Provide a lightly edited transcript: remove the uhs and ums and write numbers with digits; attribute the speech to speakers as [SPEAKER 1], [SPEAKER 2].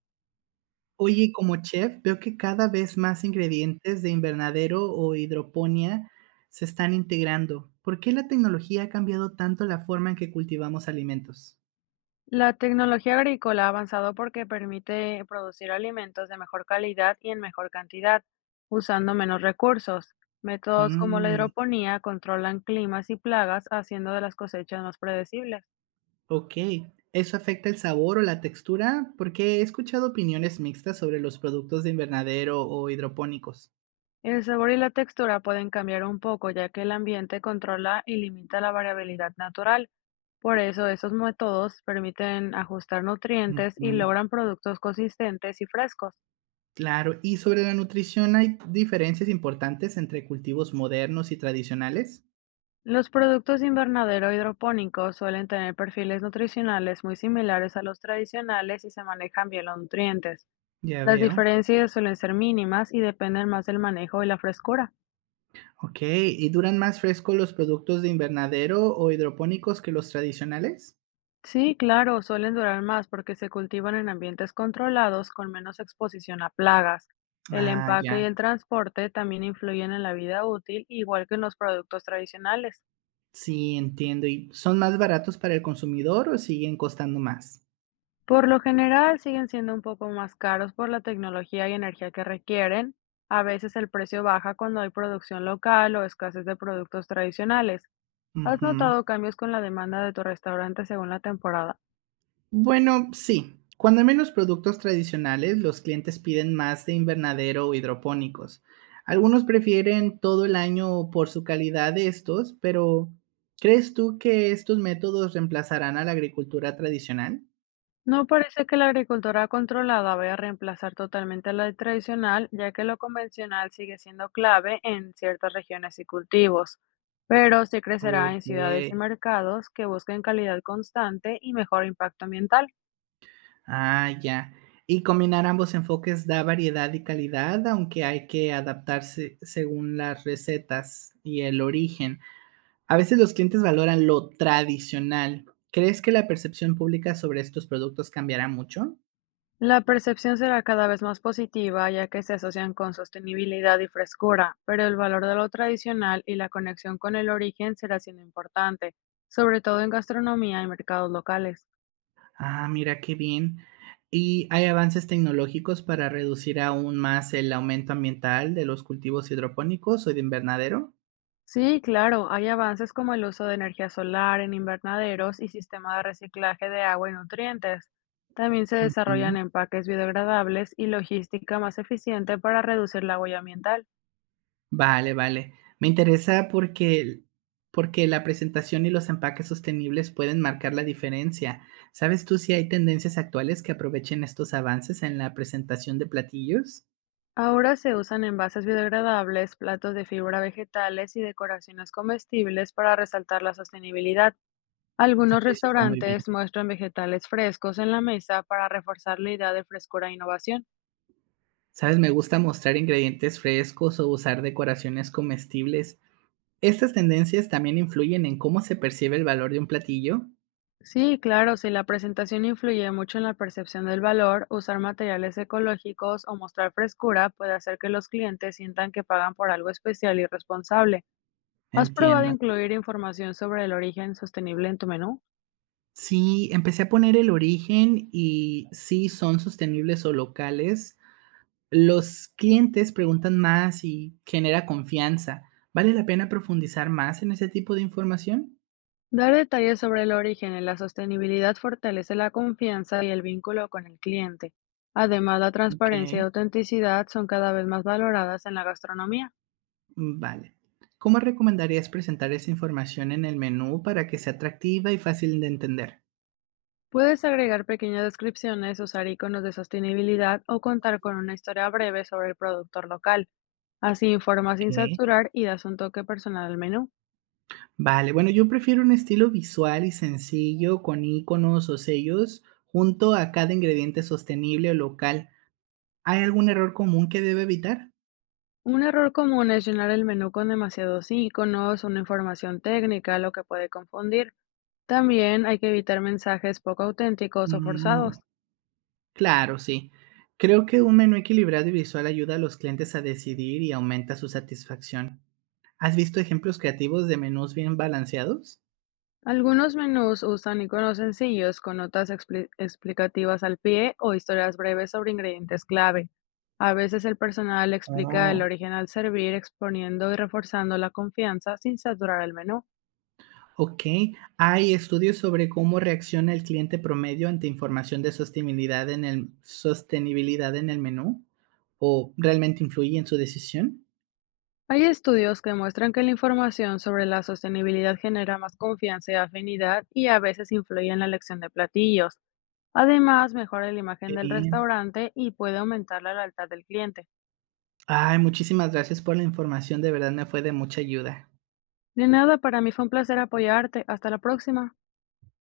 [SPEAKER 1] Oye, y como chef, veo que cada vez más ingredientes de invernadero o hidroponía se están integrando. ¿Por qué la tecnología ha cambiado tanto la forma en que cultivamos alimentos?
[SPEAKER 2] La tecnología agrícola ha avanzado porque permite producir alimentos de mejor calidad y en mejor cantidad, usando menos recursos. Métodos como la
[SPEAKER 1] Mm,
[SPEAKER 2] hidroponía controlan climas y plagas, haciendo de las cosechas más predecibles.
[SPEAKER 1] ok. ¿Eso afecta el sabor o la textura? Porque he escuchado opiniones mixtas sobre los productos de invernadero o hidropónicos.
[SPEAKER 2] El sabor y la textura pueden cambiar un poco, ya que el ambiente controla y limita la variabilidad natural. Por eso, esos métodos permiten ajustar nutrientes y
[SPEAKER 1] Ujú,
[SPEAKER 2] logran productos consistentes y frescos.
[SPEAKER 1] claro. ¿Y sobre la nutrición hay diferencias importantes entre cultivos modernos y tradicionales?
[SPEAKER 2] Los productos de invernadero hidropónicos suelen tener perfiles nutricionales muy similares a los tradicionales y se manejan bien los nutrientes.
[SPEAKER 1] Ya
[SPEAKER 2] Las
[SPEAKER 1] veo.
[SPEAKER 2] diferencias suelen ser mínimas y dependen más del manejo y la frescura.
[SPEAKER 1] Ok, ¿y duran más frescos los productos de invernadero o hidropónicos que los tradicionales?
[SPEAKER 2] Sí, claro, suelen durar más porque se cultivan en ambientes controlados con menos exposición a plagas. El
[SPEAKER 1] Ah,
[SPEAKER 2] empaque
[SPEAKER 1] ya,
[SPEAKER 2] y el transporte también influyen en la vida útil, igual que en los productos tradicionales.
[SPEAKER 1] sí, entiendo. ¿Y son más baratos para el consumidor o siguen costando más?
[SPEAKER 2] Por lo general siguen siendo un poco más caros por la tecnología y energía que requieren. A veces el precio baja cuando hay producción local o escasez de productos tradicionales. ¿Has
[SPEAKER 1] Ujú.
[SPEAKER 2] notado cambios con la demanda de tu restaurante según la temporada?
[SPEAKER 1] Bueno, sí. Cuando hay menos productos tradicionales, los clientes piden más de invernadero o hidropónicos. Algunos prefieren todo el año por su calidad de estos, pero ¿crees tú que estos métodos reemplazarán a la agricultura tradicional?
[SPEAKER 2] No parece que la agricultura controlada vaya a reemplazar totalmente la tradicional, ya que lo convencional sigue siendo clave en ciertas regiones y cultivos, pero sí crecerá en
[SPEAKER 1] Ok.
[SPEAKER 2] ciudades y mercados que busquen calidad constante y mejor impacto ambiental.
[SPEAKER 1] Ah, ya. Y combinar ambos enfoques da variedad y calidad, aunque hay que adaptarse según las recetas y el origen. A veces los clientes valoran lo tradicional. ¿Crees que la percepción pública sobre estos productos cambiará mucho?
[SPEAKER 2] La percepción será cada vez más positiva, ya que se asocian con sostenibilidad y frescura, pero el valor de lo tradicional y la conexión con el origen será siendo importante, sobre todo en gastronomía y mercados locales.
[SPEAKER 1] Ah, mira qué bien. ¿Y hay avances tecnológicos para reducir aún más el aumento ambiental de los cultivos hidropónicos o de invernadero?
[SPEAKER 2] Sí, claro, hay avances como el uso de energía solar en invernaderos y sistema de reciclaje de agua y nutrientes. También se
[SPEAKER 1] Ujú.
[SPEAKER 2] desarrollan empaques biodegradables y logística más eficiente para reducir la huella ambiental.
[SPEAKER 1] Vale, vale. Me interesa porque la presentación y los empaques sostenibles pueden marcar la diferencia. ¿Sabes tú si hay tendencias actuales que aprovechen estos avances en la presentación de platillos?
[SPEAKER 2] Ahora se usan envases biodegradables, platos de fibra vegetales y decoraciones comestibles para resaltar la sostenibilidad. Algunos
[SPEAKER 1] Eso está muy bien.
[SPEAKER 2] restaurantes muestran vegetales frescos en la mesa para reforzar la idea de frescura e innovación.
[SPEAKER 1] ¿Sabes? Me gusta mostrar ingredientes frescos o usar decoraciones comestibles. ¿Estas tendencias también influyen en cómo se percibe el valor de un platillo?
[SPEAKER 2] Sí, claro, si la presentación influye mucho en la percepción del valor, usar materiales ecológicos o mostrar frescura puede hacer que los clientes sientan que pagan por algo especial y responsable. ¿Has probado
[SPEAKER 1] Entiendo.
[SPEAKER 2] incluir información sobre el origen sostenible en tu menú?
[SPEAKER 1] Sí, empecé a poner el origen y si son sostenibles o locales. Los clientes preguntan más y genera confianza. ¿Vale la pena profundizar más en ese tipo de información?
[SPEAKER 2] Dar detalles sobre el origen y la sostenibilidad fortalece la confianza y el vínculo con el cliente. Además, la
[SPEAKER 1] Ok.
[SPEAKER 2] transparencia y autenticidad son cada vez más valoradas en la gastronomía.
[SPEAKER 1] Vale. ¿Cómo recomendarías presentar esa información en el menú para que sea atractiva y fácil de entender?
[SPEAKER 2] Puedes agregar pequeñas descripciones, usar iconos de sostenibilidad o contar con una historia breve sobre el productor local. Así informas sin
[SPEAKER 1] Ok.
[SPEAKER 2] saturar y das un toque personal al menú.
[SPEAKER 1] Vale, bueno, yo prefiero un estilo visual y sencillo con iconos o sellos junto a cada ingrediente sostenible o local. ¿Hay algún error común que debe evitar?
[SPEAKER 2] Un error común es llenar el menú con demasiados iconos, una información técnica, lo que puede confundir. También hay que evitar mensajes poco auténticos o forzados.
[SPEAKER 1] Claro, sí. Creo que un menú equilibrado y visual ayuda a los clientes a decidir y aumenta su satisfacción. ¿Has visto ejemplos creativos de menús bien balanceados?
[SPEAKER 2] Algunos menús usan iconos sencillos con notas explicativas al pie o historias breves sobre ingredientes clave. A veces el personal explica el
[SPEAKER 1] Oh,
[SPEAKER 2] origen al servir, exponiendo y reforzando la confianza sin saturar el menú.
[SPEAKER 1] ok. ¿Hay estudios sobre cómo reacciona el cliente promedio ante información de sostenibilidad en el menú? ¿O realmente influye en su decisión?
[SPEAKER 2] Hay estudios que muestran que la información sobre la sostenibilidad genera más confianza y afinidad y a veces influye en la elección de platillos. Además, mejora la imagen
[SPEAKER 1] Qué
[SPEAKER 2] del
[SPEAKER 1] bien.
[SPEAKER 2] restaurante y puede aumentar la lealtad del cliente.
[SPEAKER 1] Ay, muchísimas gracias por la información. De verdad me fue de mucha ayuda.
[SPEAKER 2] De nada, para mí fue un placer apoyarte. Hasta la próxima.